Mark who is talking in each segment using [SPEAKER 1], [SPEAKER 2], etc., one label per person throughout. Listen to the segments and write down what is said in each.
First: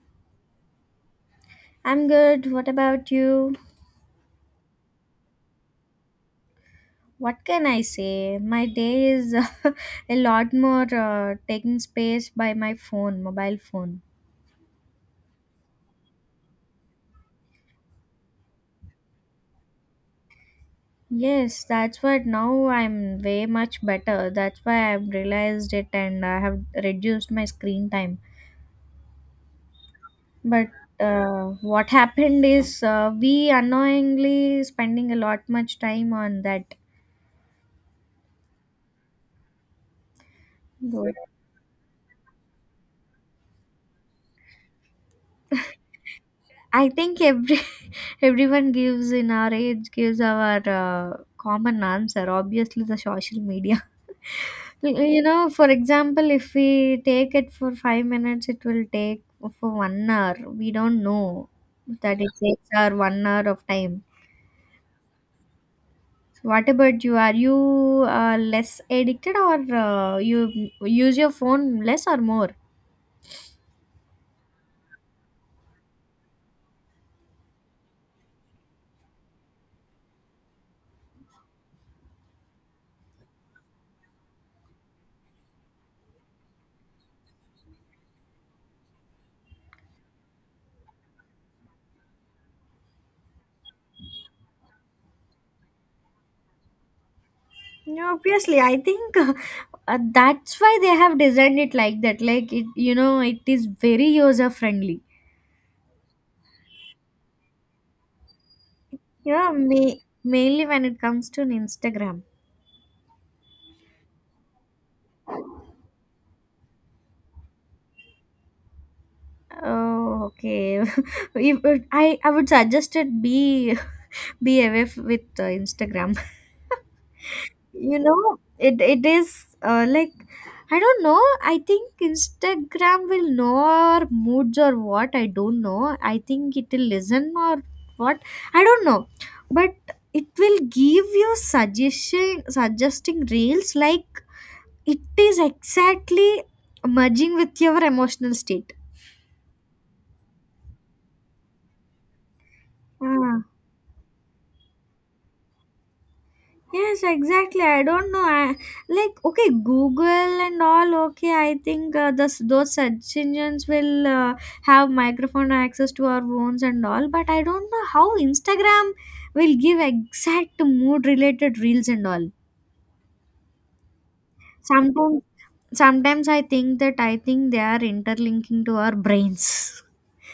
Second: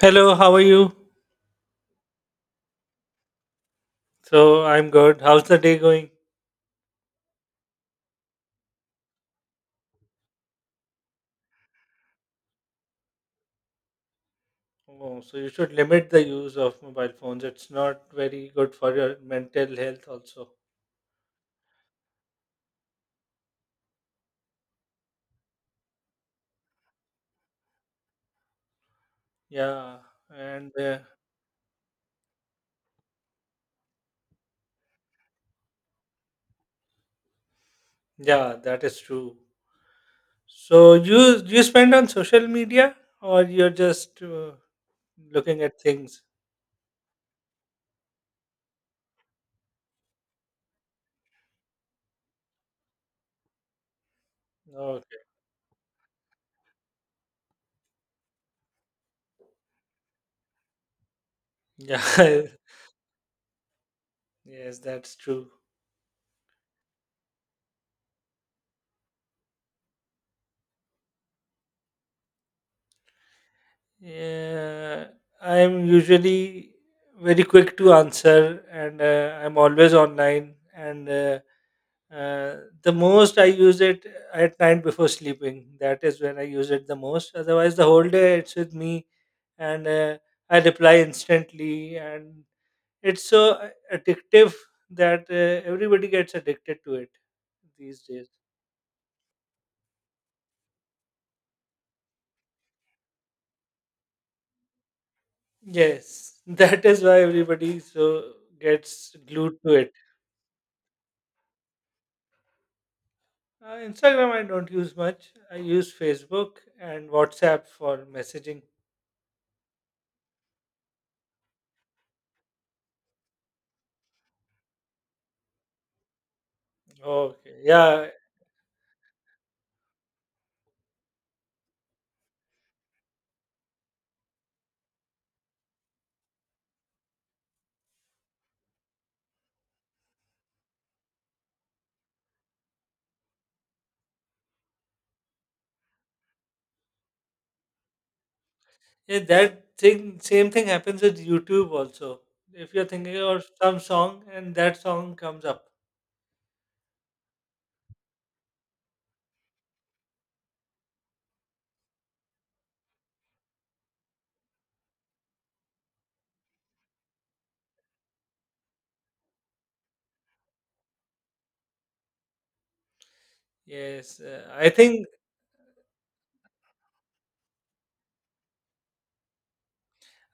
[SPEAKER 1] Hello, how are you?
[SPEAKER 2] I'm good. What about you?
[SPEAKER 1] So I'm good. How's the day going?
[SPEAKER 2] What can I say? My day is a lot more taking space by my phone, mobile phone.
[SPEAKER 1] Oh, so you should limit the use of mobile phones. It's not very good for your mental health, also.
[SPEAKER 2] Yes, that's what now I'm way much better. That's why I've realized it and I have reduced my screen time.
[SPEAKER 1] Yeah,
[SPEAKER 2] But
[SPEAKER 1] and
[SPEAKER 2] what happened is we unknowingly spending a lot much time on that.
[SPEAKER 1] yeah, that is true. So
[SPEAKER 2] Good.
[SPEAKER 1] you spend on social media, or you're just looking at things?
[SPEAKER 2] I think every everyone gives in our age gives our common answer. Obviously, the social media.
[SPEAKER 1] Okay.
[SPEAKER 2] For example, if we take it for 5 minutes, it will take for 1 hour. We don't know that it
[SPEAKER 1] Yeah.
[SPEAKER 2] takes our 1 hour of time.
[SPEAKER 1] Yes, that's true.
[SPEAKER 2] So, what about you? Are you less addicted, or you use your phone less or more?
[SPEAKER 1] Yeah, I'm usually very quick to answer, and I'm always online, and. Uh, the most I use it at night before sleeping. That is when I use it the most. Otherwise, the whole day it's with me, and I reply instantly. And it's so addictive that everybody gets addicted to it these
[SPEAKER 2] No,
[SPEAKER 1] days.
[SPEAKER 2] obviously, I think that's why they have designed it like that. Like it it is very user friendly.
[SPEAKER 1] Yes, that is why everybody so gets
[SPEAKER 2] You know,
[SPEAKER 1] glued to it.
[SPEAKER 2] ma- Mainly when it comes to Instagram.
[SPEAKER 1] Instagram I don't use much. I use Facebook and WhatsApp for messaging.
[SPEAKER 2] Oh, okay. I would suggest it be be away with Instagram.
[SPEAKER 1] Okay,
[SPEAKER 2] you
[SPEAKER 1] yeah.
[SPEAKER 2] know it it is like, I don't know. I think Instagram will know our moods or what. I don't know. I think it will listen or what. I don't know. But it will give you suggestion, suggesting reels, like it is exactly merging with your emotional state.
[SPEAKER 1] Yeah, that thing, same thing happens with YouTube also. If you're thinking of some song and that song comes up.
[SPEAKER 2] Yes, exactly. I don't know. Like, okay, Google and all. Okay, I think those search engines will have microphone access to our phones and all, but I don't know how Instagram will give exact mood related reels and all.
[SPEAKER 1] Yes, I think
[SPEAKER 2] Sometimes, sometimes I think that I think they are interlinking to our brains.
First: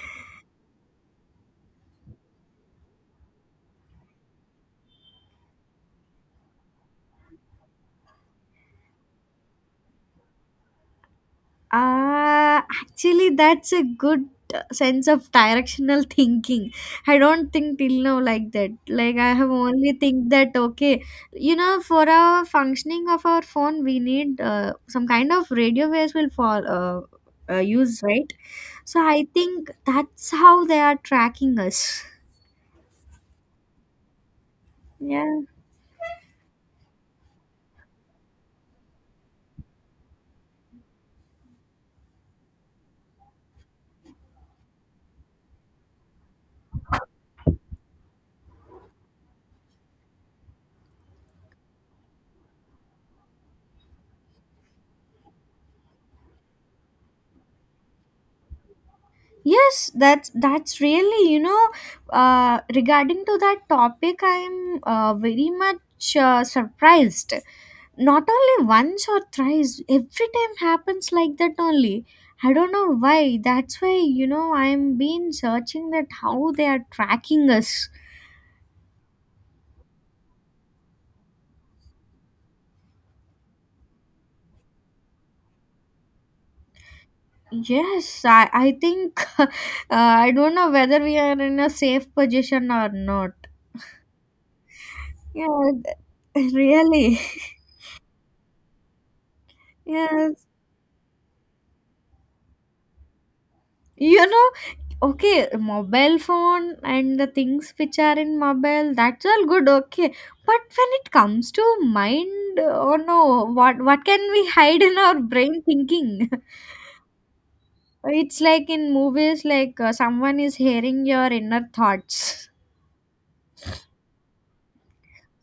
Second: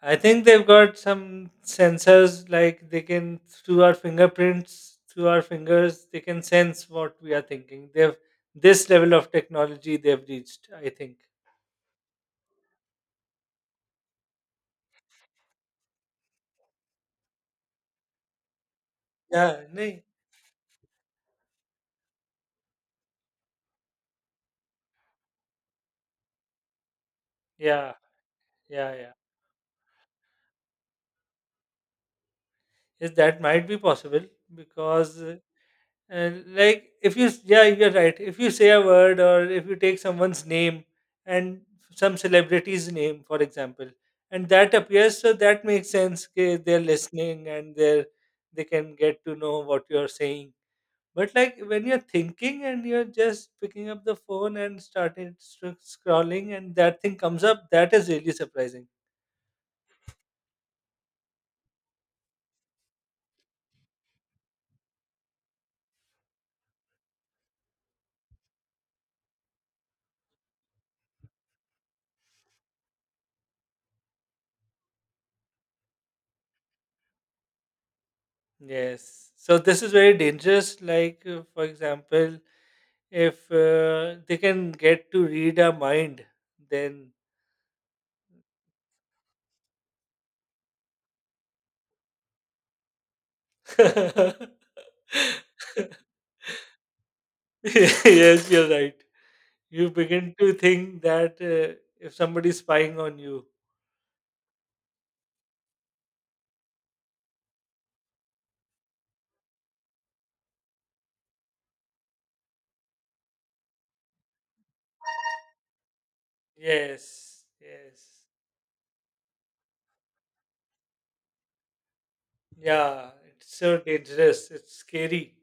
[SPEAKER 1] I think they've got some sensors, like they can through our fingerprints, through our fingers, they can sense what we are thinking. They've this level of technology they've reached, I think.
[SPEAKER 2] Actually, that's a good sense of directional thinking. I don't think till now like that. Like, I have
[SPEAKER 1] Yeah,
[SPEAKER 2] only
[SPEAKER 1] nahi.
[SPEAKER 2] think that, okay, you know, for our functioning of our phone, we need some kind of radio waves will fall,
[SPEAKER 1] Yeah,
[SPEAKER 2] use, right?
[SPEAKER 1] yeah,
[SPEAKER 2] So
[SPEAKER 1] yeah.
[SPEAKER 2] I think that's how they are tracking us.
[SPEAKER 1] Yes, that might be possible, because
[SPEAKER 2] Yeah.
[SPEAKER 1] Like, if you s- yeah, you're right, if you say a word or if you take someone's name and some celebrity's name, for example, and that appears, so that makes sense. Okay, they're listening and they can get to know what you're saying. But like when you're thinking and you're just picking up the phone and starting scrolling and that thing comes up, that is really surprising.
[SPEAKER 2] Yes, that's really, you know, regarding to that topic, I'm very much surprised. Not only once or thrice, every time happens like that only. I don't know why. That's why, you know, I'm been searching that how they are tracking us.
[SPEAKER 1] Yes, so this is very dangerous, like, for example, if they can get to read our mind, then
[SPEAKER 2] Yes, I think I don't know whether we are in a safe position or not.
[SPEAKER 1] yes,
[SPEAKER 2] Yeah, really.
[SPEAKER 1] you're right. You begin
[SPEAKER 2] Yes.
[SPEAKER 1] to think that if somebody's spying on you,
[SPEAKER 2] You know, okay, mobile phone and the things which are in mobile, that's all good, okay. But when it comes to mind, oh no, what can we hide in our brain thinking?
[SPEAKER 1] yes, yes,
[SPEAKER 2] It's like in movies, like someone is hearing your inner thoughts.
[SPEAKER 1] yeah, it's so dangerous. It's scary.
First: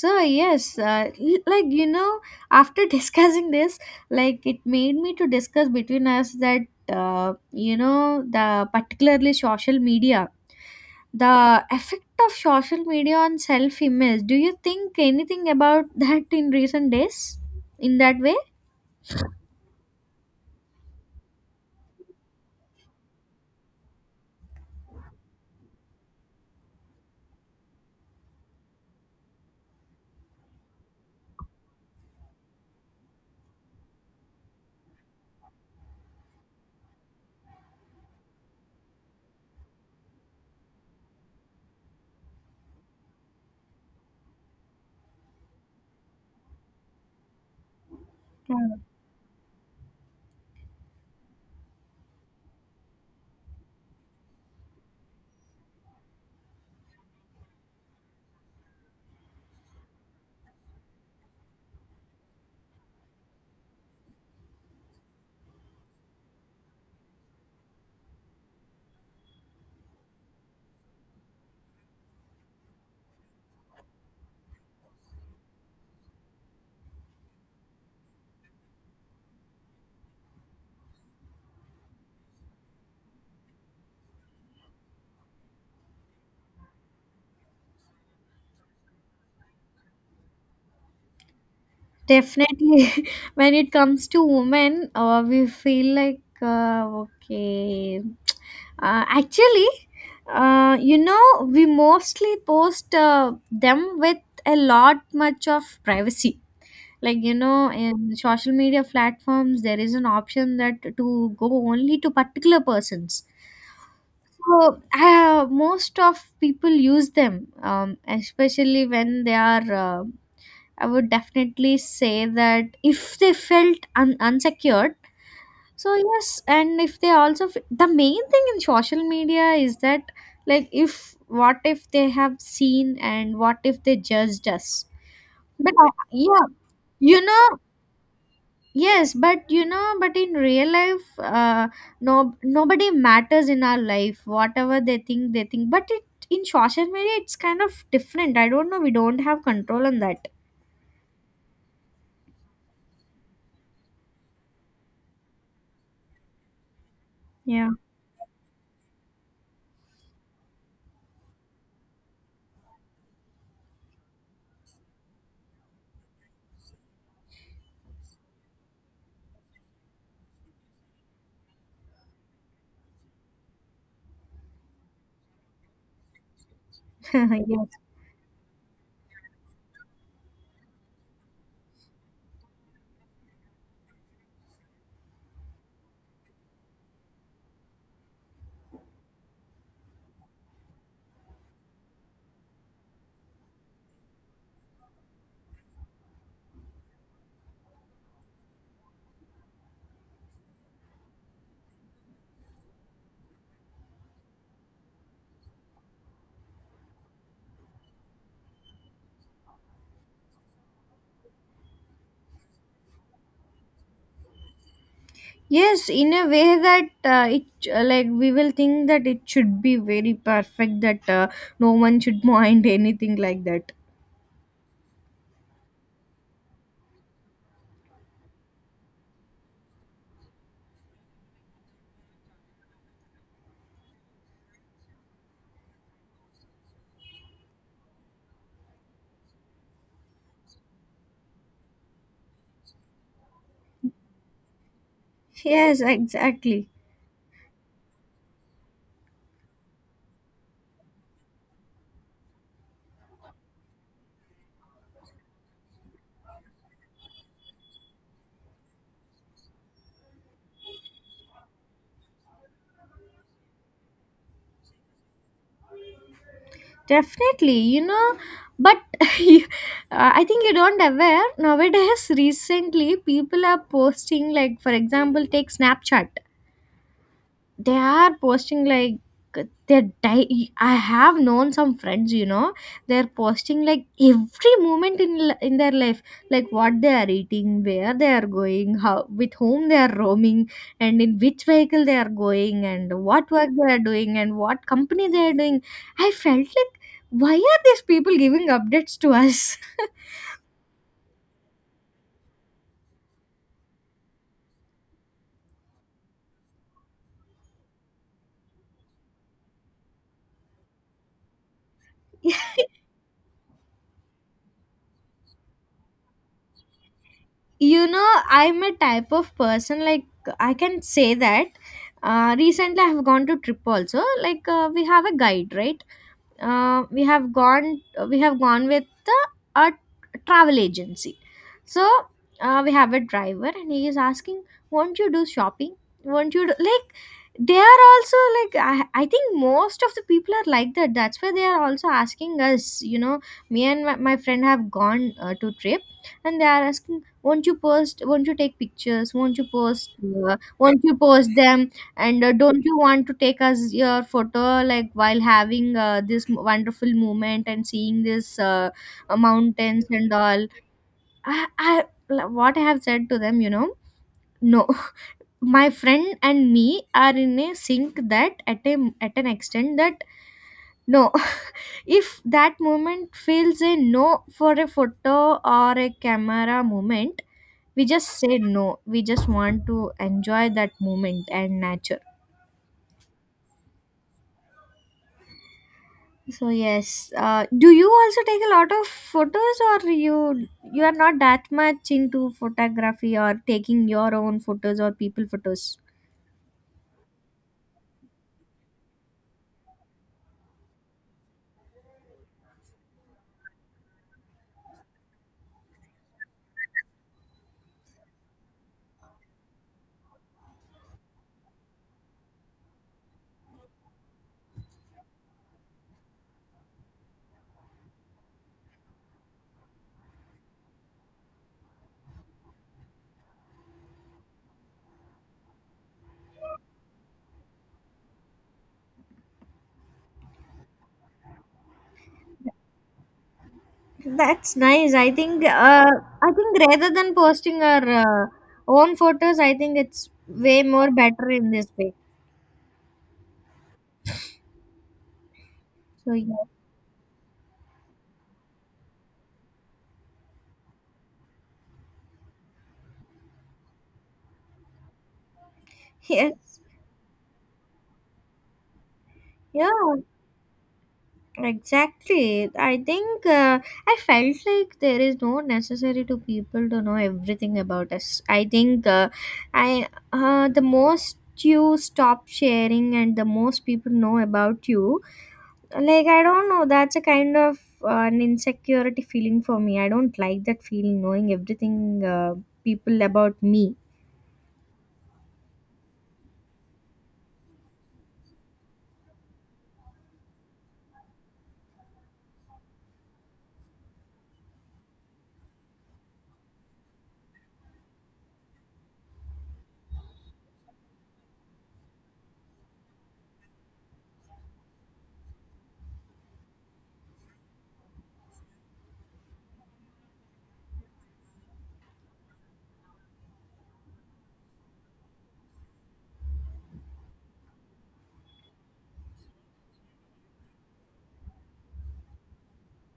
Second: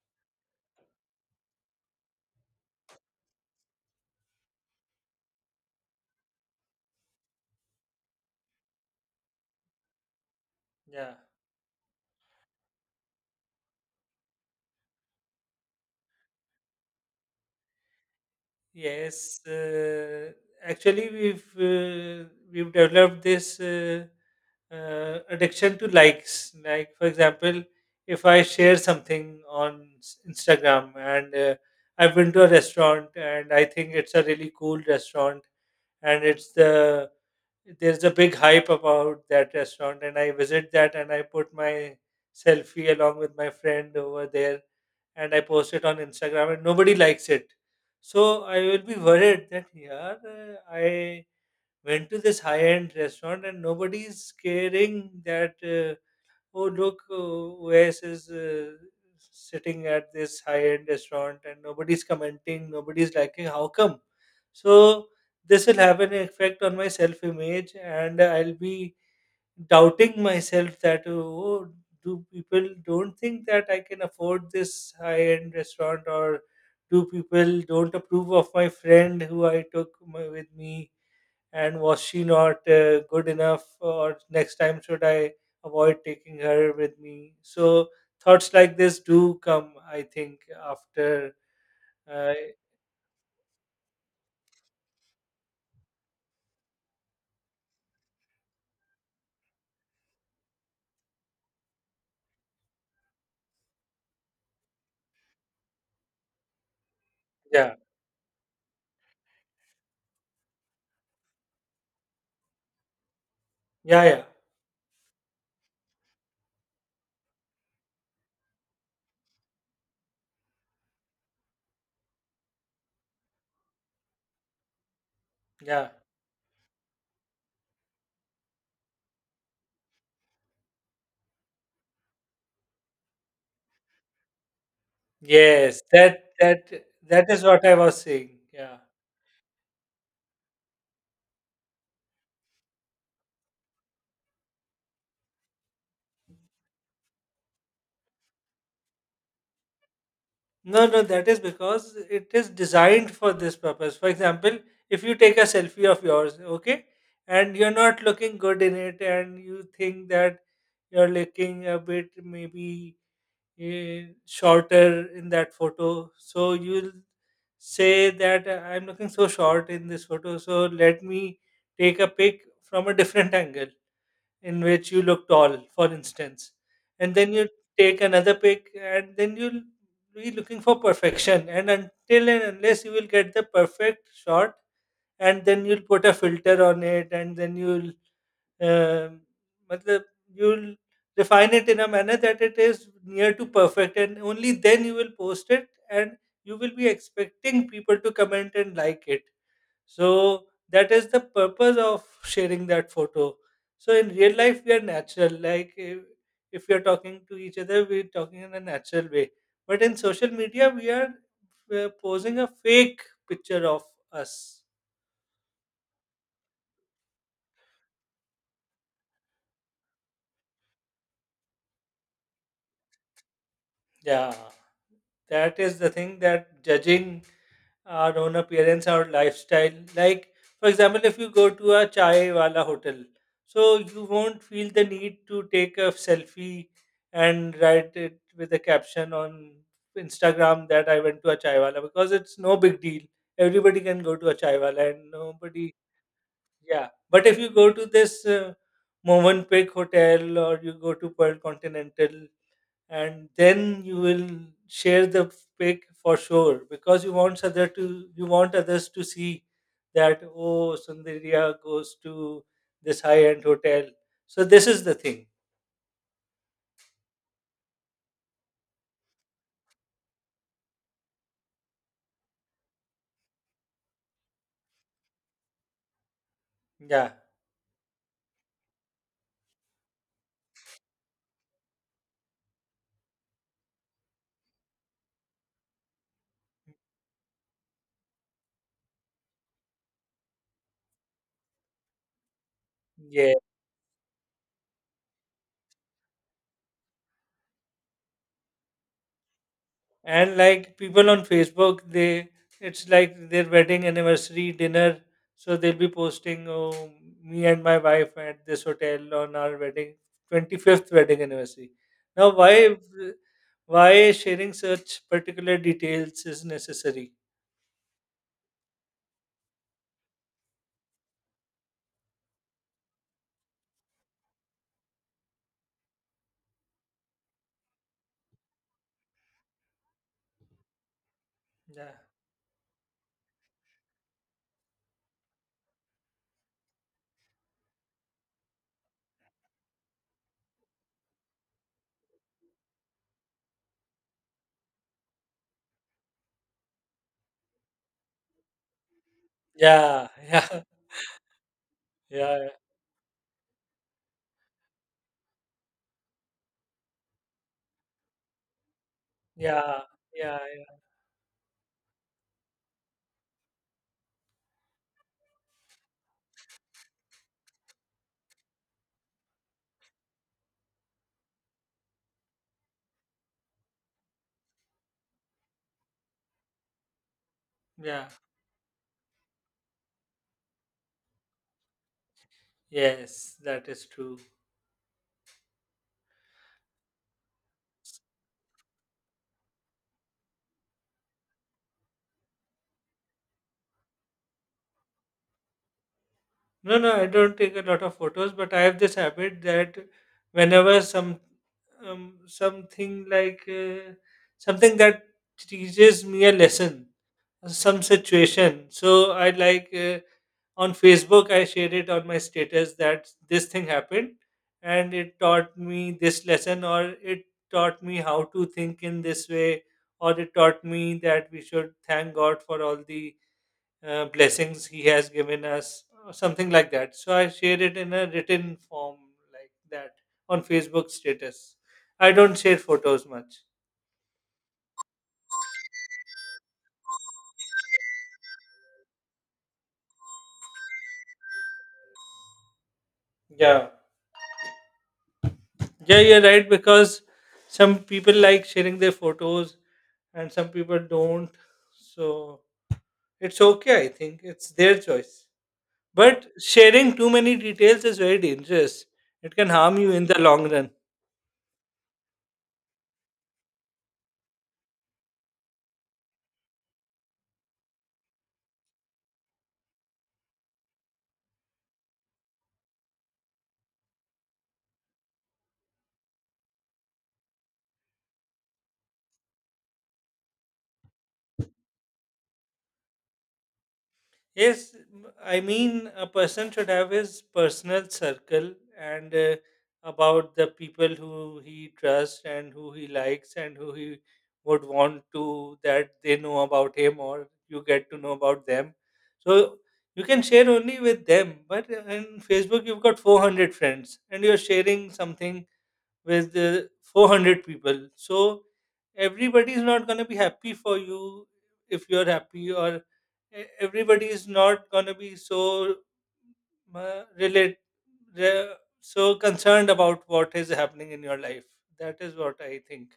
[SPEAKER 2] So yes, like, you know, after discussing this, like it made me to discuss between us that, you know, the particularly social media,
[SPEAKER 1] Yeah.
[SPEAKER 2] the effect of social media on self image. Do you think anything about that in recent days, in that way?
[SPEAKER 1] Yes, actually, we've developed this addiction to likes. Like, for example, if I share something on Instagram, and I've been to a restaurant and I think it's a really cool restaurant, and it's the there's a big hype about that restaurant, and I visit that and I put my selfie along with my friend over there, and I post it on Instagram, and nobody likes it. So I will be worried that, yeah, I went to this high end restaurant and nobody is caring that, oh look, Wes is sitting at this high end restaurant and nobody's commenting, nobody's liking. How come? So this will have an effect on my self image, and I'll be doubting myself that, oh, do people don't think that I can afford this high end restaurant, or do people don't approve of my friend who I took with me, and was she not good enough, or next time should I avoid taking her with me? So thoughts like this do come, I think, after, uh,
[SPEAKER 2] Definitely, when it comes to women, we feel like okay. Actually, you know, we mostly post them with a lot much of privacy. Like, you know,
[SPEAKER 1] yeah,
[SPEAKER 2] in social media platforms, there is an option that to go only to particular persons.
[SPEAKER 1] yeah, yeah,
[SPEAKER 2] So most of people use them, especially when they are I would definitely say that if they felt unsecured,
[SPEAKER 1] yeah.
[SPEAKER 2] so yes, and if they also the main thing in social media is that, like, if what if they have seen and what if they judged us?
[SPEAKER 1] Yes, that
[SPEAKER 2] Yeah,
[SPEAKER 1] that
[SPEAKER 2] you
[SPEAKER 1] that is
[SPEAKER 2] know,
[SPEAKER 1] what I was saying. Yeah.
[SPEAKER 2] yes, but you know, but in real life, no, nobody matters in our life. Whatever they think, they think. But it, in social media, it's kind of different. I don't know. We don't have control on that.
[SPEAKER 1] No, no, that is because it is designed for this purpose. For example, if you take a selfie of yours, okay, and
[SPEAKER 2] Yeah.
[SPEAKER 1] you're not looking good in it, and you think that you're looking a bit, maybe, shorter in that photo, so you'll say that, I'm looking so short in this photo, so let me take a pic from a different angle in which you look tall, for instance, and then you
[SPEAKER 2] Yeah.
[SPEAKER 1] take another pic, and then you'll be looking for perfection. And until and unless you will get the perfect shot, and then you'll put a filter on it, and then you'll, um matlab, you'll refine it in a manner that it is near to perfect, and only then you will post it, and you will be expecting people to comment and like it. So that is the purpose of sharing that photo. So in real life, we are natural. Like, if we are talking to each other, we're talking in a natural way. But in social media, we are posing a fake picture of us.
[SPEAKER 2] Yes, in a way that it like, we will think that it should be very perfect, that no one should mind anything like that.
[SPEAKER 1] Yeah, that is the thing, that judging our own appearance, our lifestyle. Like, for example, if you go to a chai wala hotel, so you won't feel the need to take a selfie and write it with a caption on Instagram that I went to a chai wala, because it's no big deal. Everybody can go to a chai wala and nobody,
[SPEAKER 2] Yes, exactly.
[SPEAKER 1] yeah. But if you go to this Movenpick hotel, or you go to Pearl Continental, and then you will share the pic for sure, because you want others to see that, oh, Sundaria goes to this high end hotel. So this is the thing.
[SPEAKER 2] Definitely, you know, but you- I think you don't aware nowadays. Recently people are posting, like, for example, take Snapchat.
[SPEAKER 1] Yeah.
[SPEAKER 2] They are posting like, I have known some friends, you know, they're posting like every moment in their life, like what they are eating, where they are going, how, with whom they are roaming, and in which vehicle they are going, and what
[SPEAKER 1] Yeah.
[SPEAKER 2] work they are doing, and what company they are doing. I felt like, why are these people giving updates to us?
[SPEAKER 1] And like people on Facebook, they it's like their wedding anniversary dinner, so they'll be posting, oh, me and my wife at this hotel on our wedding 25th wedding anniversary, now, why sharing such particular details is necessary?
[SPEAKER 2] You know, I'm a type of person, like, I can say that, recently I have gone to trip also. Like, we have a guide, right? uh, we have gone we have gone with a travel agency. So
[SPEAKER 1] Yeah,
[SPEAKER 2] we have a driver and he is asking, won't you do shopping, won't you do, like, they are also like. I think most of the people are like that, that's why they are also asking us. You know, me and my friend have gone to trip, and they are asking, won't you post, won't you take pictures,
[SPEAKER 1] yeah,
[SPEAKER 2] won't you post them, and
[SPEAKER 1] yeah, yeah,
[SPEAKER 2] don't you want to take us your photo, like, while having this wonderful moment and seeing this
[SPEAKER 1] yeah,
[SPEAKER 2] mountains and
[SPEAKER 1] yeah,
[SPEAKER 2] all?
[SPEAKER 1] yeah,
[SPEAKER 2] I what I have said to them, you know, no, my friend and me are in a sync that at an extent that no, if that moment feels a no for a photo or a camera moment, we just
[SPEAKER 1] yeah,
[SPEAKER 2] say no. We just want to enjoy that moment and nature.
[SPEAKER 1] yes, that is true.
[SPEAKER 2] So yes, do you also take a lot of photos, or you are not that much into photography or taking your own photos or people photos?
[SPEAKER 1] No, no, I don't take a lot of photos, but I have this habit that whenever something, like, something that teaches me a lesson, some situation. So I, like, on Facebook, I share it on my status, that this thing happened and it taught me this lesson, or it taught me how to think in this way, or it taught me that we should thank God for all the blessings he has given us, or something like that. So I share it in a written form like that, on Facebook status. I don't share photos much.
[SPEAKER 2] That's nice. I think rather than posting our own photos, I think it's way more better in this way.
[SPEAKER 1] Yeah. Yeah,
[SPEAKER 2] So
[SPEAKER 1] you're
[SPEAKER 2] yeah,
[SPEAKER 1] right, because some people like sharing their photos and some people don't. So it's okay, I think. It's their choice. But
[SPEAKER 2] yes,
[SPEAKER 1] sharing too many details is very dangerous. It can
[SPEAKER 2] yeah.
[SPEAKER 1] harm you in the long run.
[SPEAKER 2] Exactly. I think I felt like there is no necessary to people to know everything about us. I think I the most you stop sharing and the most people know about you, like, I don't know, that's a kind of an insecurity feeling for me. I don't like that feeling knowing everything people about me.
[SPEAKER 1] Yes, I mean, a person should have his personal circle, and about the people who he trusts and who he likes and who he would want to that they know about him, or you get to know about them. So you can share only with them, but in Facebook, you've got 400 friends and you're sharing something with 400 people. So everybody is not going to be happy for you if you're happy, or everybody is not going to be so uh, relate re- so concerned about what is happening in your life. That is what I think.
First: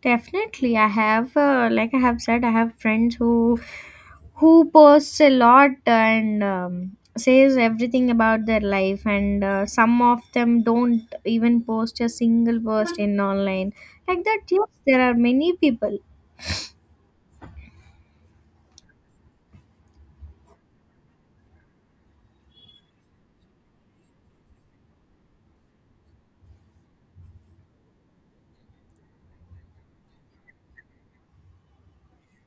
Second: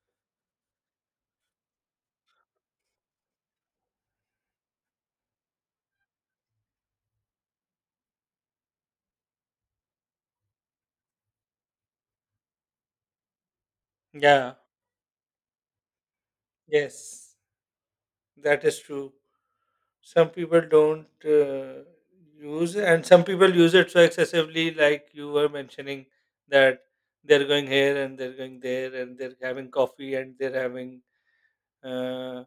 [SPEAKER 2] Definitely, I have, like I have said, I have friends who posts a lot, and says everything about their life, and some of them don't even post a single post in online. Like that,
[SPEAKER 1] Yeah.
[SPEAKER 2] yes, there are many people.
[SPEAKER 1] Yes, that is true. Some people don't use, and some people use it so excessively, like you were mentioning, that they're going here and they're going there and they're having coffee and uh,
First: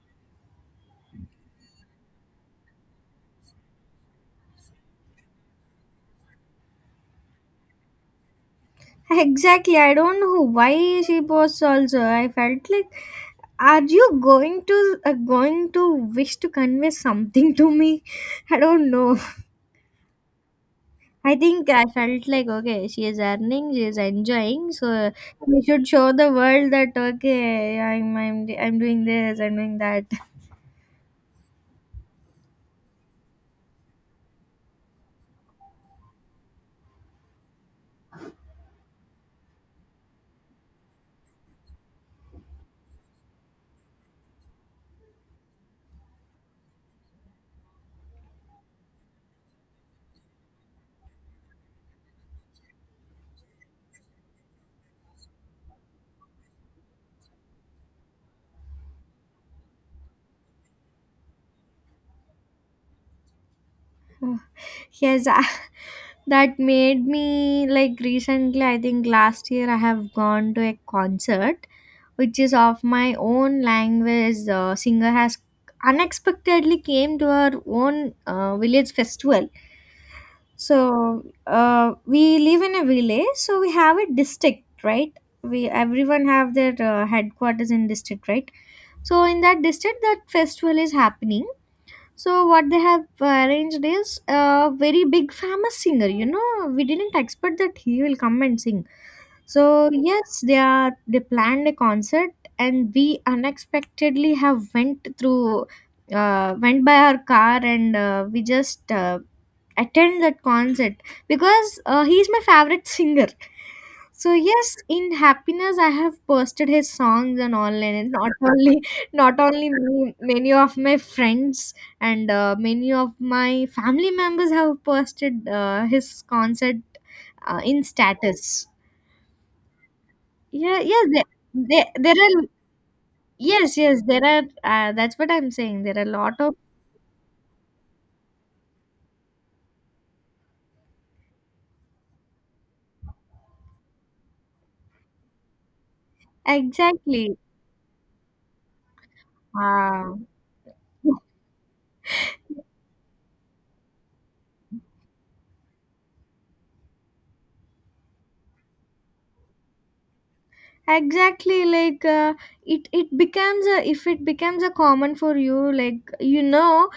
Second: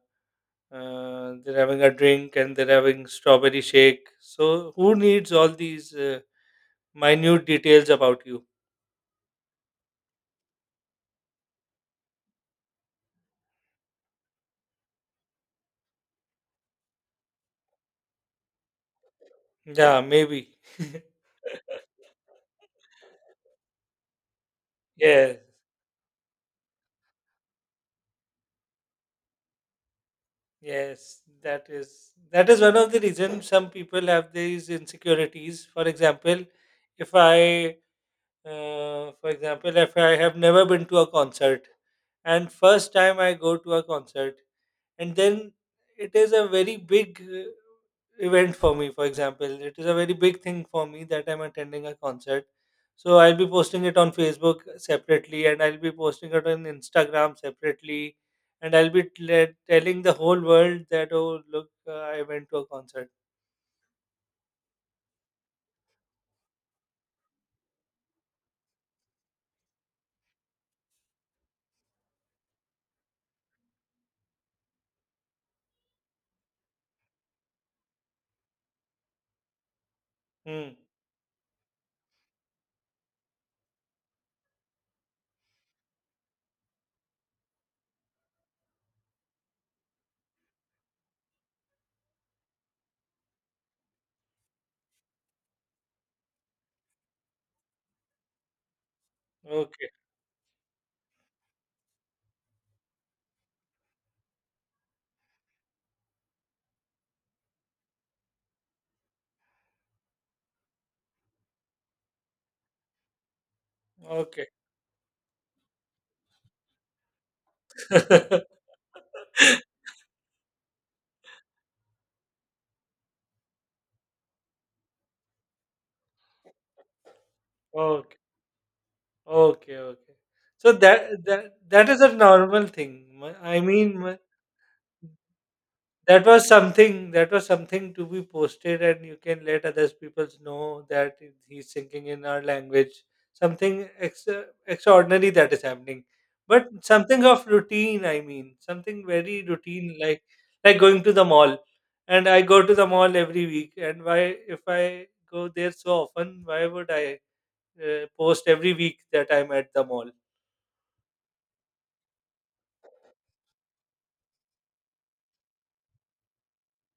[SPEAKER 1] they're having a drink and they're having strawberry shake. So who needs all these minute details about you?
[SPEAKER 2] Exactly, I don't know why she posts. Also, I felt like, are you going to uh, going to wish to convey something to me? I don't know.
[SPEAKER 1] Yeah, maybe.
[SPEAKER 2] I think I felt like, okay, she is earning, she is enjoying, so
[SPEAKER 1] Yeah,
[SPEAKER 2] we should show the world that, okay, I'm doing this, I'm doing that.
[SPEAKER 1] yes, that is, that is one of the reasons some people have these insecurities. For example if i Uh, for example, if I have never been to a concert, and first time I go to a concert, and then it is a very big event for me. For example, it is a very big thing for me that I'm attending a concert, so I'll be posting it on Facebook separately, and I'll be posting it on Instagram separately, and I'll be telling the whole world that, oh look, I went to a concert.
[SPEAKER 2] Yes, that made me like recently. I think last year I have gone to a concert, which is of my own language. The singer has unexpectedly came to her own village festival.
[SPEAKER 1] Hmm.
[SPEAKER 2] So we live in a village, so we have a district, right? We everyone have their headquarters in district, right? So in that district, that festival is happening. So what they have arranged is a very big famous singer. You know, we didn't expect that he will come and sing, so
[SPEAKER 1] Okay.
[SPEAKER 2] yes, they planned a concert, and we unexpectedly have went through, went by our car, and we just attend that concert because he's my favorite singer. So
[SPEAKER 1] Okay.
[SPEAKER 2] yes, in happiness I have posted his songs on online, and not only not only me, many of my friends and many of my family members have posted his concert in
[SPEAKER 1] Okay.
[SPEAKER 2] status.
[SPEAKER 1] Okay, okay. So
[SPEAKER 2] Yeah, yes,
[SPEAKER 1] that that
[SPEAKER 2] there,
[SPEAKER 1] that is a
[SPEAKER 2] there are,
[SPEAKER 1] normal thing.
[SPEAKER 2] yes, there are, that's what I'm saying. There are a
[SPEAKER 1] That
[SPEAKER 2] lot
[SPEAKER 1] was
[SPEAKER 2] of,
[SPEAKER 1] something that was something to be posted, and you can let others people know that he's thinking in our language. Something extra, extraordinary that is happening, but something
[SPEAKER 2] exactly.
[SPEAKER 1] of routine. I mean, something very routine,
[SPEAKER 2] Uh,
[SPEAKER 1] like going to the mall. And I go to the mall every week. And why, if I go there so often, why would I post every week that I'm at the mall?
[SPEAKER 2] exactly like, it becomes a, if it becomes a common for you, like, you know,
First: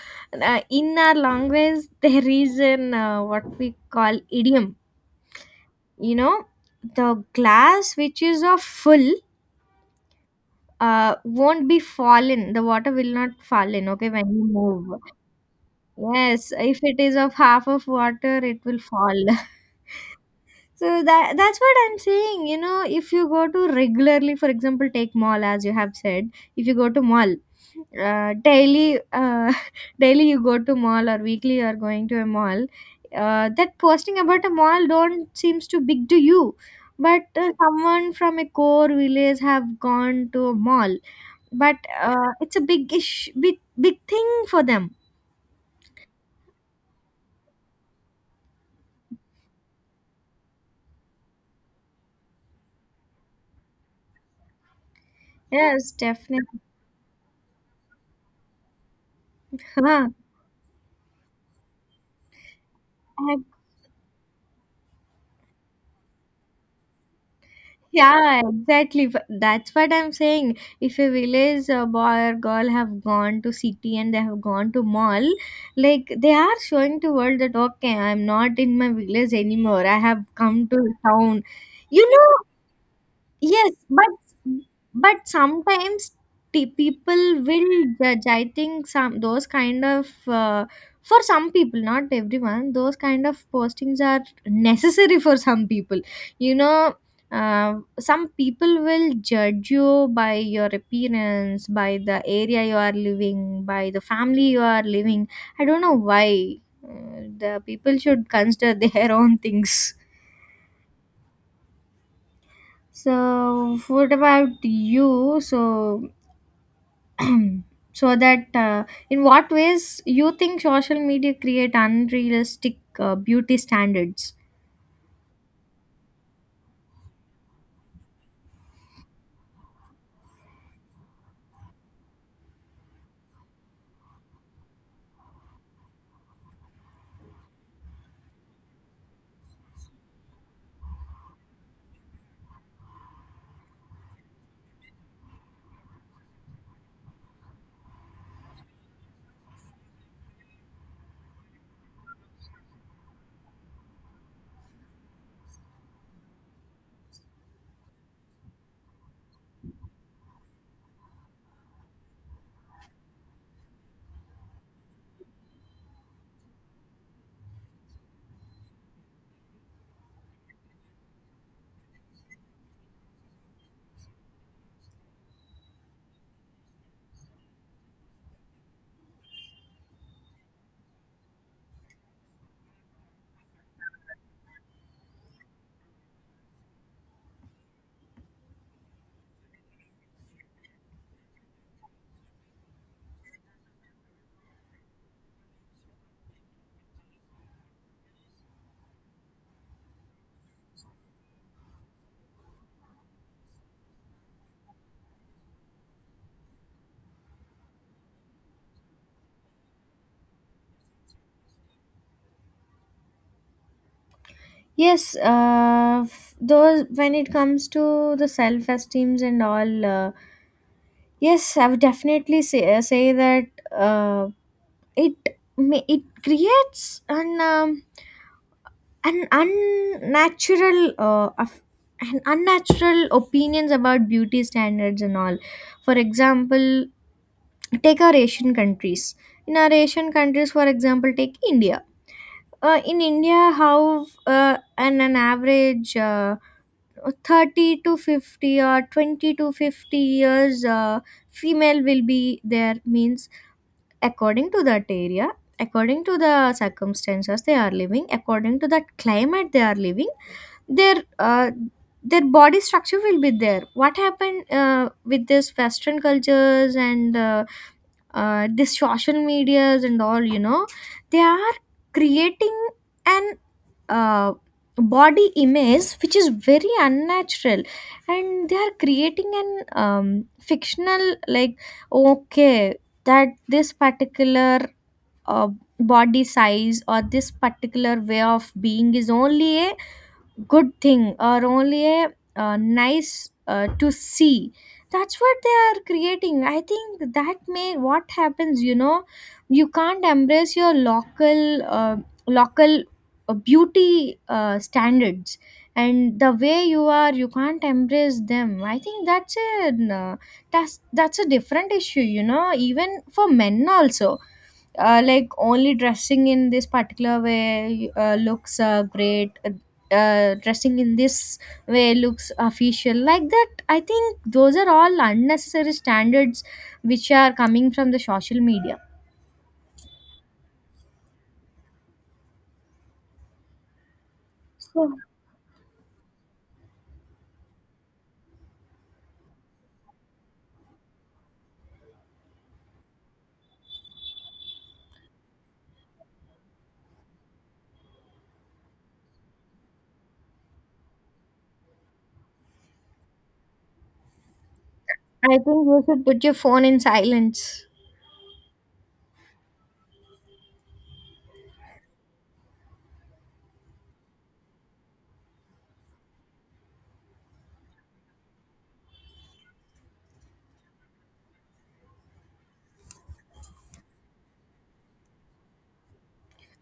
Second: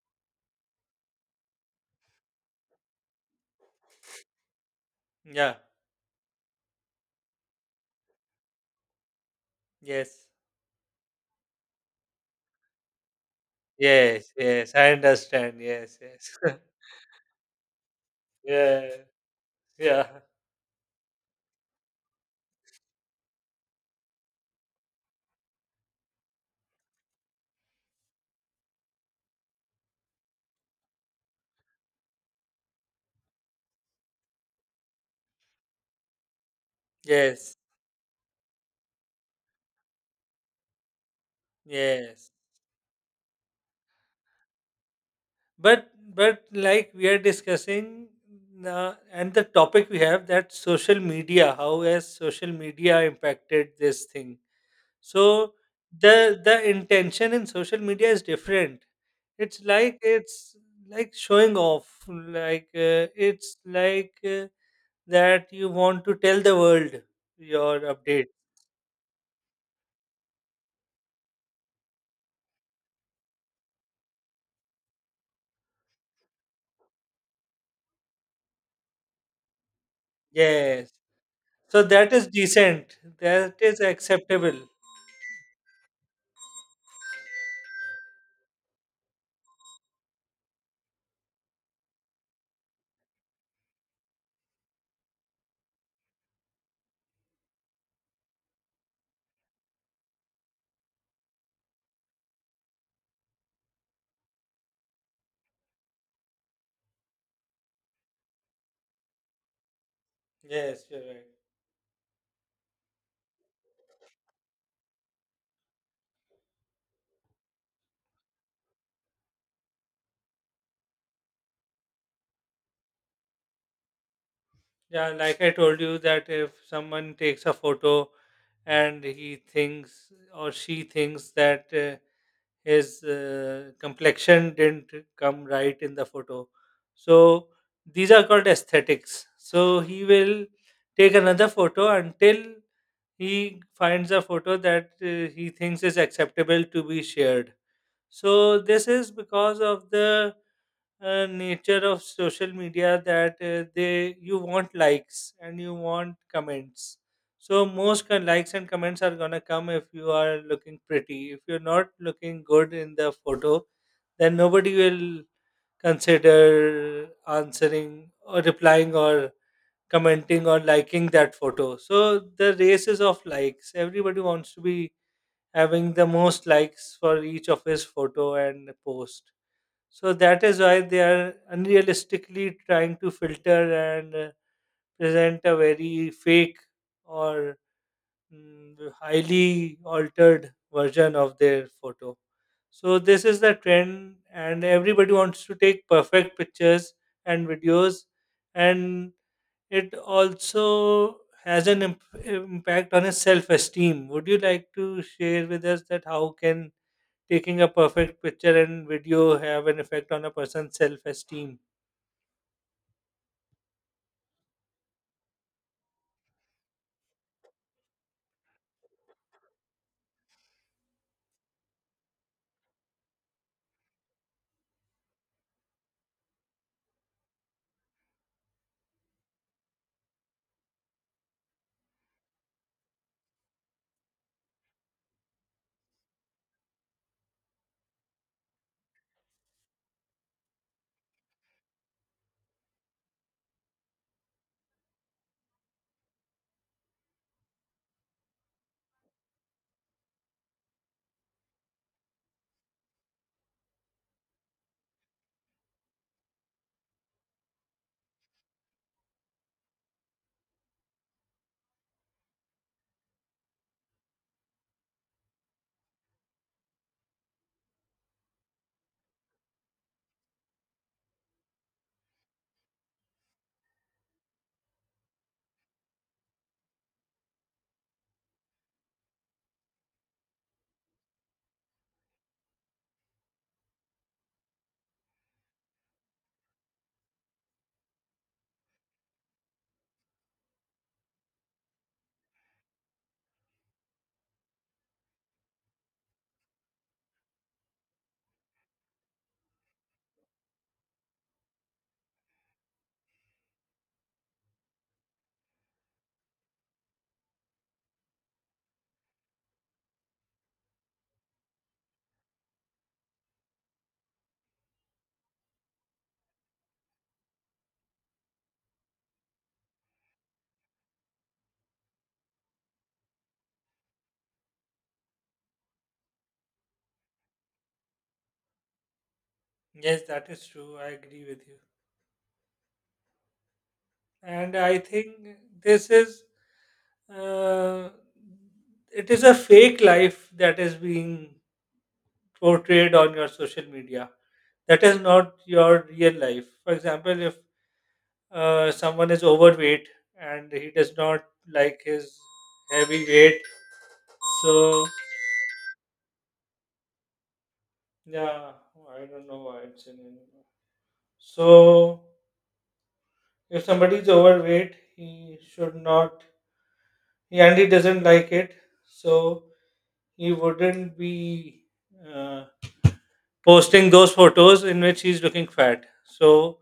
[SPEAKER 2] in our language there is an what we call idiom,
[SPEAKER 1] Yeah.
[SPEAKER 2] you know, the glass which is of full
[SPEAKER 1] Yes,
[SPEAKER 2] won't be fallen, the water will not fall in, okay, when
[SPEAKER 1] yes,
[SPEAKER 2] you
[SPEAKER 1] yes. I
[SPEAKER 2] move.
[SPEAKER 1] understand. Yes, yes.
[SPEAKER 2] Yes, if it is of half of water, it will
[SPEAKER 1] Yeah,
[SPEAKER 2] fall.
[SPEAKER 1] yeah.
[SPEAKER 2] So that that's what I'm saying. You know, if you go to regularly, for example, take mall as you have said. If you go to mall, daily, daily you go to mall or weekly you are going to a mall. That posting about a mall don't seems too big to you, but
[SPEAKER 1] Yes,
[SPEAKER 2] someone from a core village have gone to a mall. But
[SPEAKER 1] yes.
[SPEAKER 2] it's a big ish, big thing for them.
[SPEAKER 1] But like we are discussing, and the topic we have, that social media, how has social media impacted this thing? So
[SPEAKER 2] Yes,
[SPEAKER 1] the
[SPEAKER 2] definitely.
[SPEAKER 1] the intention in social media is different. It's like it's like showing off. Like, it's
[SPEAKER 2] Ex-
[SPEAKER 1] like, that you want to tell the world your update.
[SPEAKER 2] Yeah, exactly. That's what I'm saying. If a village boy or girl have gone to city and they have gone to mall, like they are showing to world that okay, I'm not in my village anymore. I have come to
[SPEAKER 1] Yes.
[SPEAKER 2] town.
[SPEAKER 1] So
[SPEAKER 2] You
[SPEAKER 1] that is
[SPEAKER 2] know,
[SPEAKER 1] decent. That
[SPEAKER 2] Yes,
[SPEAKER 1] is
[SPEAKER 2] but
[SPEAKER 1] acceptable.
[SPEAKER 2] but sometimes the people will judge. I think some those kind of for some people, not everyone, those kind of postings are necessary for some people. You know, some people will judge you by your appearance, by the area you are living, by the family you are living. I don't know why. The people should consider their own things.
[SPEAKER 1] Yes, you're right.
[SPEAKER 2] So, what about you? So that In what ways you think social media create unrealistic beauty standards?
[SPEAKER 1] Yeah, like I told you, that if someone takes a photo and he thinks, or she thinks, that his complexion didn't come right in the photo, so these are called aesthetics. So he will take another photo until he finds a photo that he thinks is acceptable to be shared. So this is because of the nature of social media, that they you want likes and you want comments. So most likes and comments are gonna come if you are looking pretty. If you're not looking good in the photo, then nobody will consider answering or replying or commenting or liking that photo. So the races of likes. Everybody wants to be having the most likes for each of his photo and post. So that is why they are unrealistically trying to filter and, present a very fake, or, highly altered version of their photo. So this is the trend, and everybody wants to take perfect pictures and videos, and it also has an impact on his self-esteem. Would you like to share with us that how can taking a perfect picture and video have an effect on a person's self-esteem?
[SPEAKER 2] Yes, those when it comes to the self esteems and all, yes, I would definitely say that uh, it it creates an an unnatural an unnatural opinions about beauty standards and all. For example, take our Asian countries. In our Asian countries, for example, take India. In India, how an average 30 to 50 or 20 to 50 years female will be there means, according to that area, according to the circumstances they are living, according to that climate they are living, their uh, their body structure will be there. What happened with this western cultures and this social medias and all, they are creating an uh, body image which is very unnatural. And they are creating an fictional, like okay, that this particular uh, body size or this particular way of being is only a good thing or only a nice to see. That's what they are creating, I think. That may what happens. You can't embrace your local local beauty standards, and the way you are, you can't embrace them. I think that's a uh, that's a different issue. Even for men also, like only dressing in this particular way looks great. Dressing in this way looks official, like that. I think those are all unnecessary standards which are coming from the social media.
[SPEAKER 1] Yes, that is true. I agree with you, and I
[SPEAKER 2] So
[SPEAKER 1] think this is uh, it is a fake life that is being portrayed on your social media. That is not your real life. For example, if someone is overweight and he does not like his heavy weight. So
[SPEAKER 2] I think you should put your phone in silence.
[SPEAKER 1] yeah, I don't know why it's in English. So if somebody is overweight, he should not, and he doesn't like it. So he wouldn't be uh, posting those photos in which he's looking fat. So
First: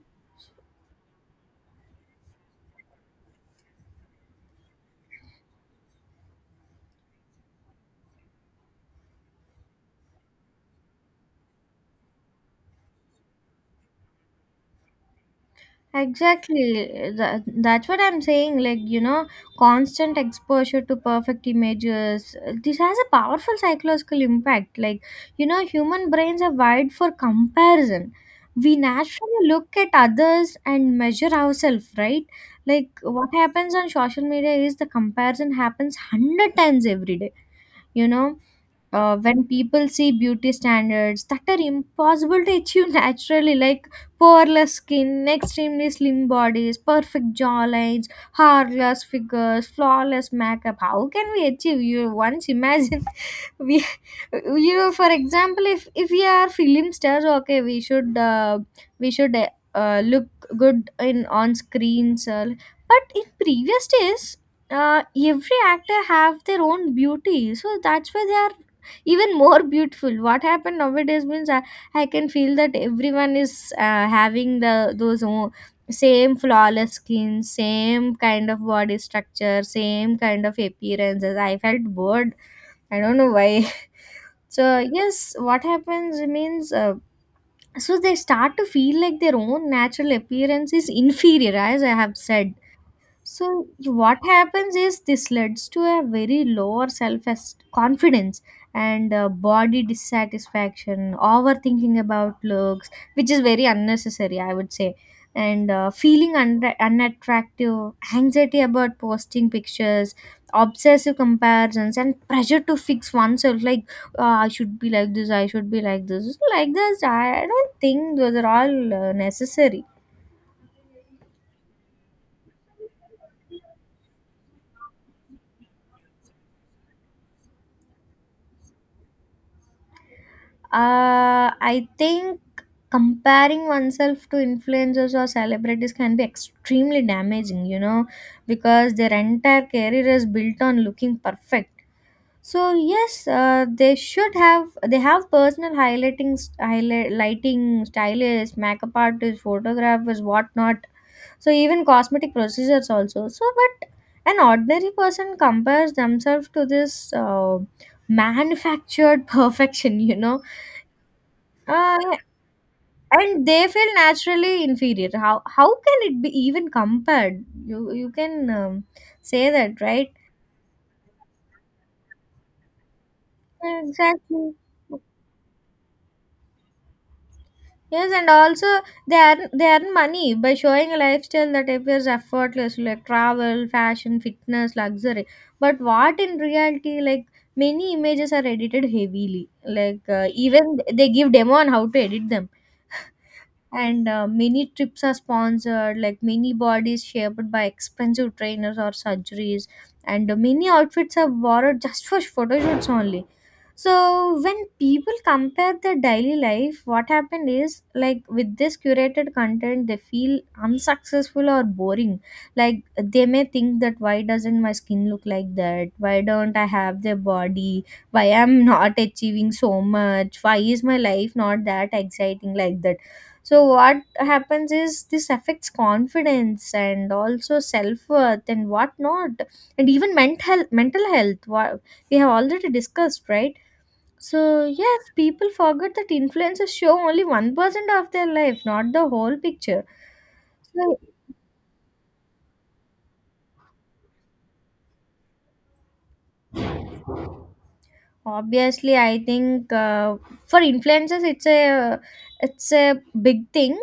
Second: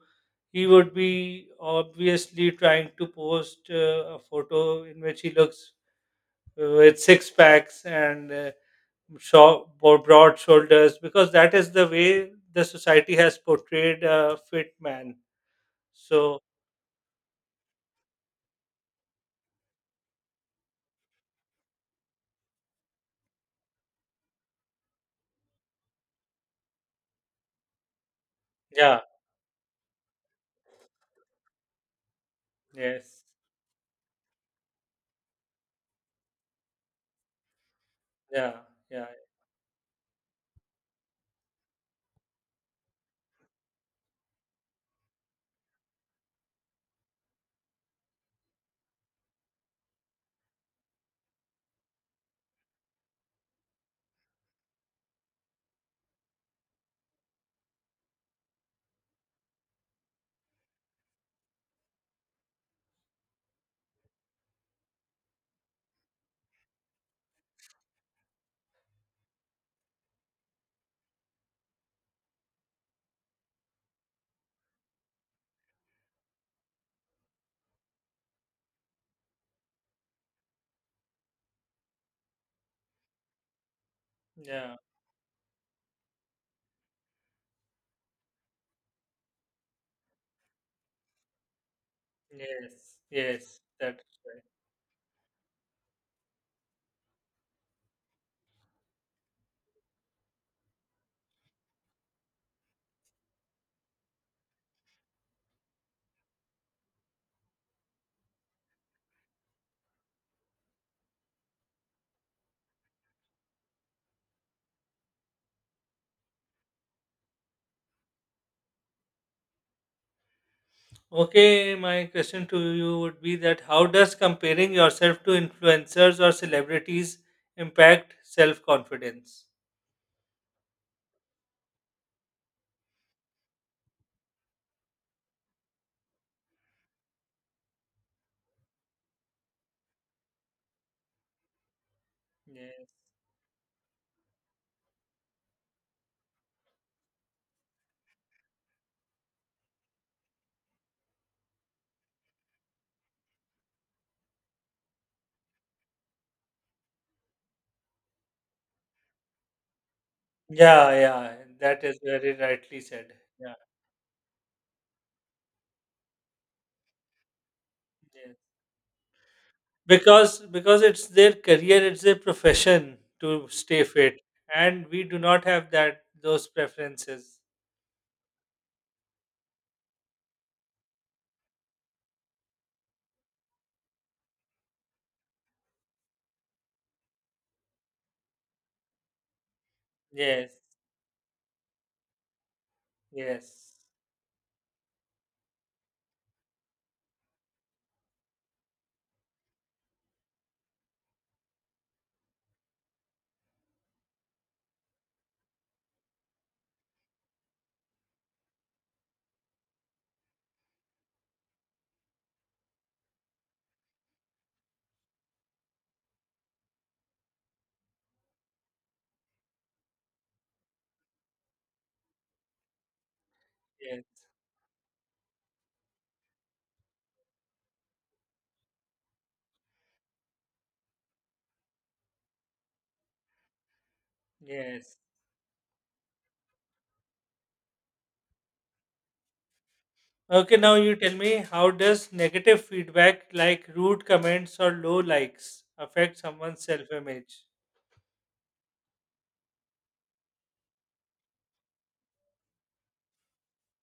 [SPEAKER 1] he would be obviously trying to post a photo in which he looks with six packs and broad shoulders, because that is the way the society has portrayed a fit man. So,
[SPEAKER 2] Exactly. That's what I'm saying. Like, constant exposure to perfect images. This has a powerful psychological impact. Like, human brains are wired for comparison. We
[SPEAKER 1] yeah,
[SPEAKER 2] naturally look at others and measure ourselves, right? Like,
[SPEAKER 1] yes,
[SPEAKER 2] what happens on social media is the comparison happens 100 times every day, you know?
[SPEAKER 1] yeah, yeah,
[SPEAKER 2] When people see beauty standards that are impossible to achieve naturally, like poreless skin, extremely slim bodies, perfect jawlines, harmless figures, flawless makeup. How can we achieve? You once imagine, we, for example, if we are film stars, okay, we should look good in on screens, but in previous days. Every actor have their own beauty, so that's why they are even more beautiful. What happened nowadays means, I can feel that everyone is having the same flawless skin, same kind of body structure, same kind of appearances. I felt bored. I don't know why.
[SPEAKER 1] yeah,
[SPEAKER 2] So yes, what happens means so they start to feel like their own natural appearance is inferior, as I have said.
[SPEAKER 1] yes, yes,
[SPEAKER 2] So
[SPEAKER 1] that's
[SPEAKER 2] what
[SPEAKER 1] right.
[SPEAKER 2] happens is this leads to a very lower self confidence, and body dissatisfaction, overthinking about looks, which is very unnecessary, I would say, and feeling unattractive, anxiety about posting pictures, obsessive comparisons, and pressure to fix oneself. Like I should be like this, I should be like this, like this. I don't think those are all necessary.
[SPEAKER 1] Okay, my question to you would be that how does comparing yourself to influencers or celebrities impact self confidence?
[SPEAKER 2] I think comparing oneself to influencers or celebrities can be extremely damaging, because their entire career is built on looking perfect. So
[SPEAKER 1] Yes.
[SPEAKER 2] yes, they have personal lighting stylists, makeup artists, photographers, whatnot. So even cosmetic procedures also. So but an ordinary person compares themselves to this manufactured perfection.
[SPEAKER 1] Yeah, yeah, that is
[SPEAKER 2] uh,
[SPEAKER 1] very rightly said.
[SPEAKER 2] and
[SPEAKER 1] Yeah.
[SPEAKER 2] they feel naturally inferior. How can it be even compared? You
[SPEAKER 1] Yes.
[SPEAKER 2] can say that, right?
[SPEAKER 1] because it's their career, it's their profession to stay fit,
[SPEAKER 2] Exactly.
[SPEAKER 1] and we do not have that those preferences.
[SPEAKER 2] Yes, and also they earn money by showing a lifestyle that appears effortless, like travel, fashion, fitness, luxury. But what in reality, like many images are edited heavily. Like
[SPEAKER 1] Yes,
[SPEAKER 2] even they give demo on how to edit them.
[SPEAKER 1] yes,
[SPEAKER 2] And many trips are sponsored, like many bodies shaped by expensive trainers or surgeries, and many outfits are borrowed just for photo shoots only. So when people compare their daily life, what happened is, like with this curated content, they feel unsuccessful or boring. Like they may think that why doesn't my skin look like that, why don't I have the body, why I'm not achieving so much, why is my life not that exciting, like that. So what
[SPEAKER 1] yes,
[SPEAKER 2] happens is this affects confidence and also self worth and whatnot, and even mental health. What we have already discussed, right? So
[SPEAKER 1] yes.
[SPEAKER 2] yes, people forget that influencers show only 1% of their life, not the whole picture.
[SPEAKER 1] Okay, now you
[SPEAKER 2] So
[SPEAKER 1] tell me, how does negative feedback like rude comments or low likes affect someone's self-image?
[SPEAKER 2] obviously, I think for influencers, it's a big thing,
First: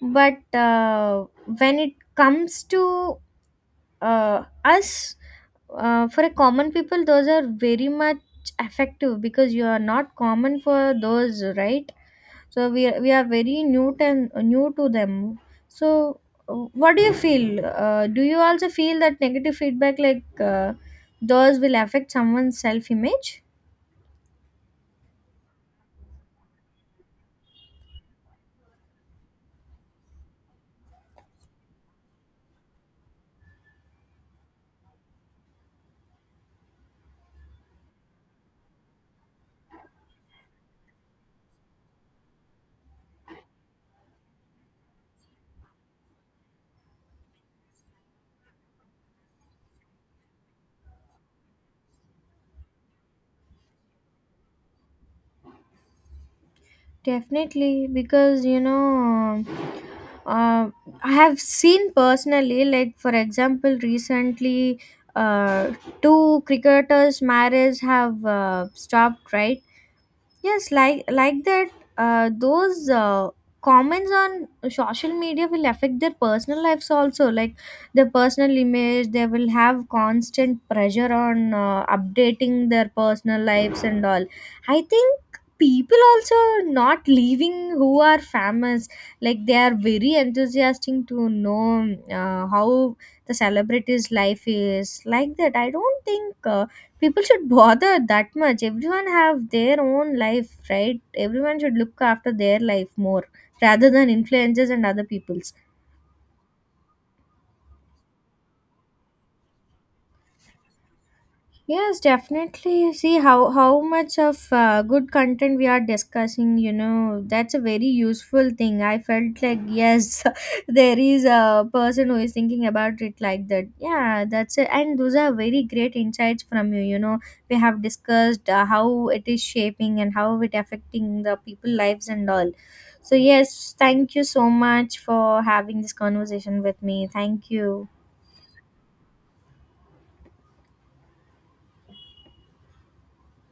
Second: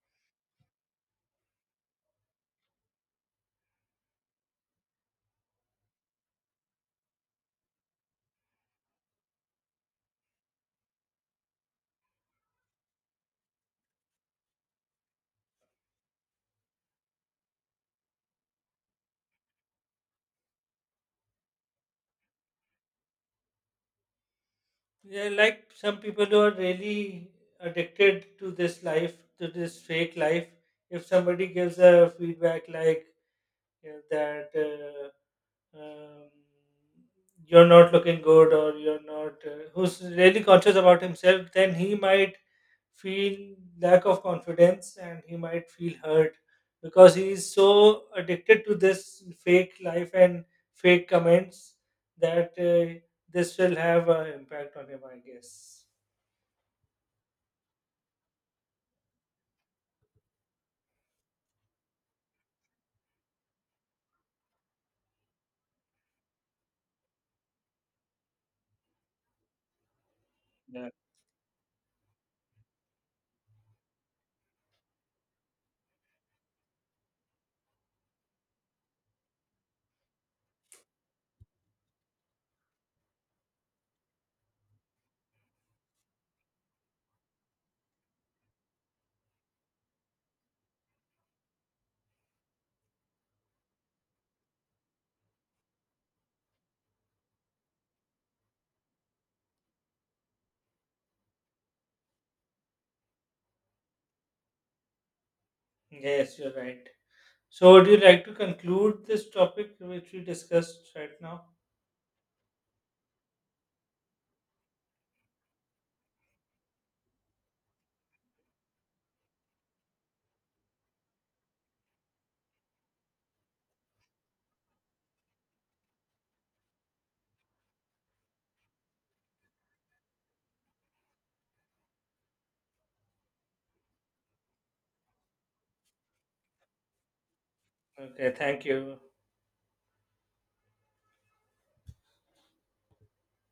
[SPEAKER 2] but when it comes to us, for a common people, those are very much effective because you are not common for those, right? So we are very new to them. So what do you feel, do you also feel that negative feedback like those will affect someone's self image?
[SPEAKER 1] Yeah, like some people who are really addicted to this fake life, if somebody gives a feedback like, that um, you're not looking good, or you're not, who's really conscious about himself, then he might feel lack of confidence, and he might feel hurt, because he is so addicted to this fake life and fake comments, that this will have an impact on him, I guess.
[SPEAKER 2] Definitely, because uh, I have seen personally, like for example, recently, uh, two cricketers' marriage have stopped, right? Yes,
[SPEAKER 1] Yeah.
[SPEAKER 2] like that. Those comments on social media will affect their personal lives also. Like their personal image, they will have constant pressure on updating their personal lives and all. I think people also not leaving who are famous. Like they are very enthusiastic to know how the celebrity's life is. Like that, I don't think. People should bother that much. Everyone have their own life, right? Everyone should look after their life more rather than influences and other people's.
[SPEAKER 1] Yes, you're right. So would you like to conclude this topic which we discussed right now?
[SPEAKER 2] Yes, definitely. See how much of good content we are discussing. That's a very useful thing. I felt like yes, there is a person who is thinking about it like that. Yeah, that's it. And those are very great insights from you. We have discussed how it is shaping and how it affecting the people lives and all. So yes, thank you so much for having this conversation with me. Thank you.
[SPEAKER 1] Okay, thank you.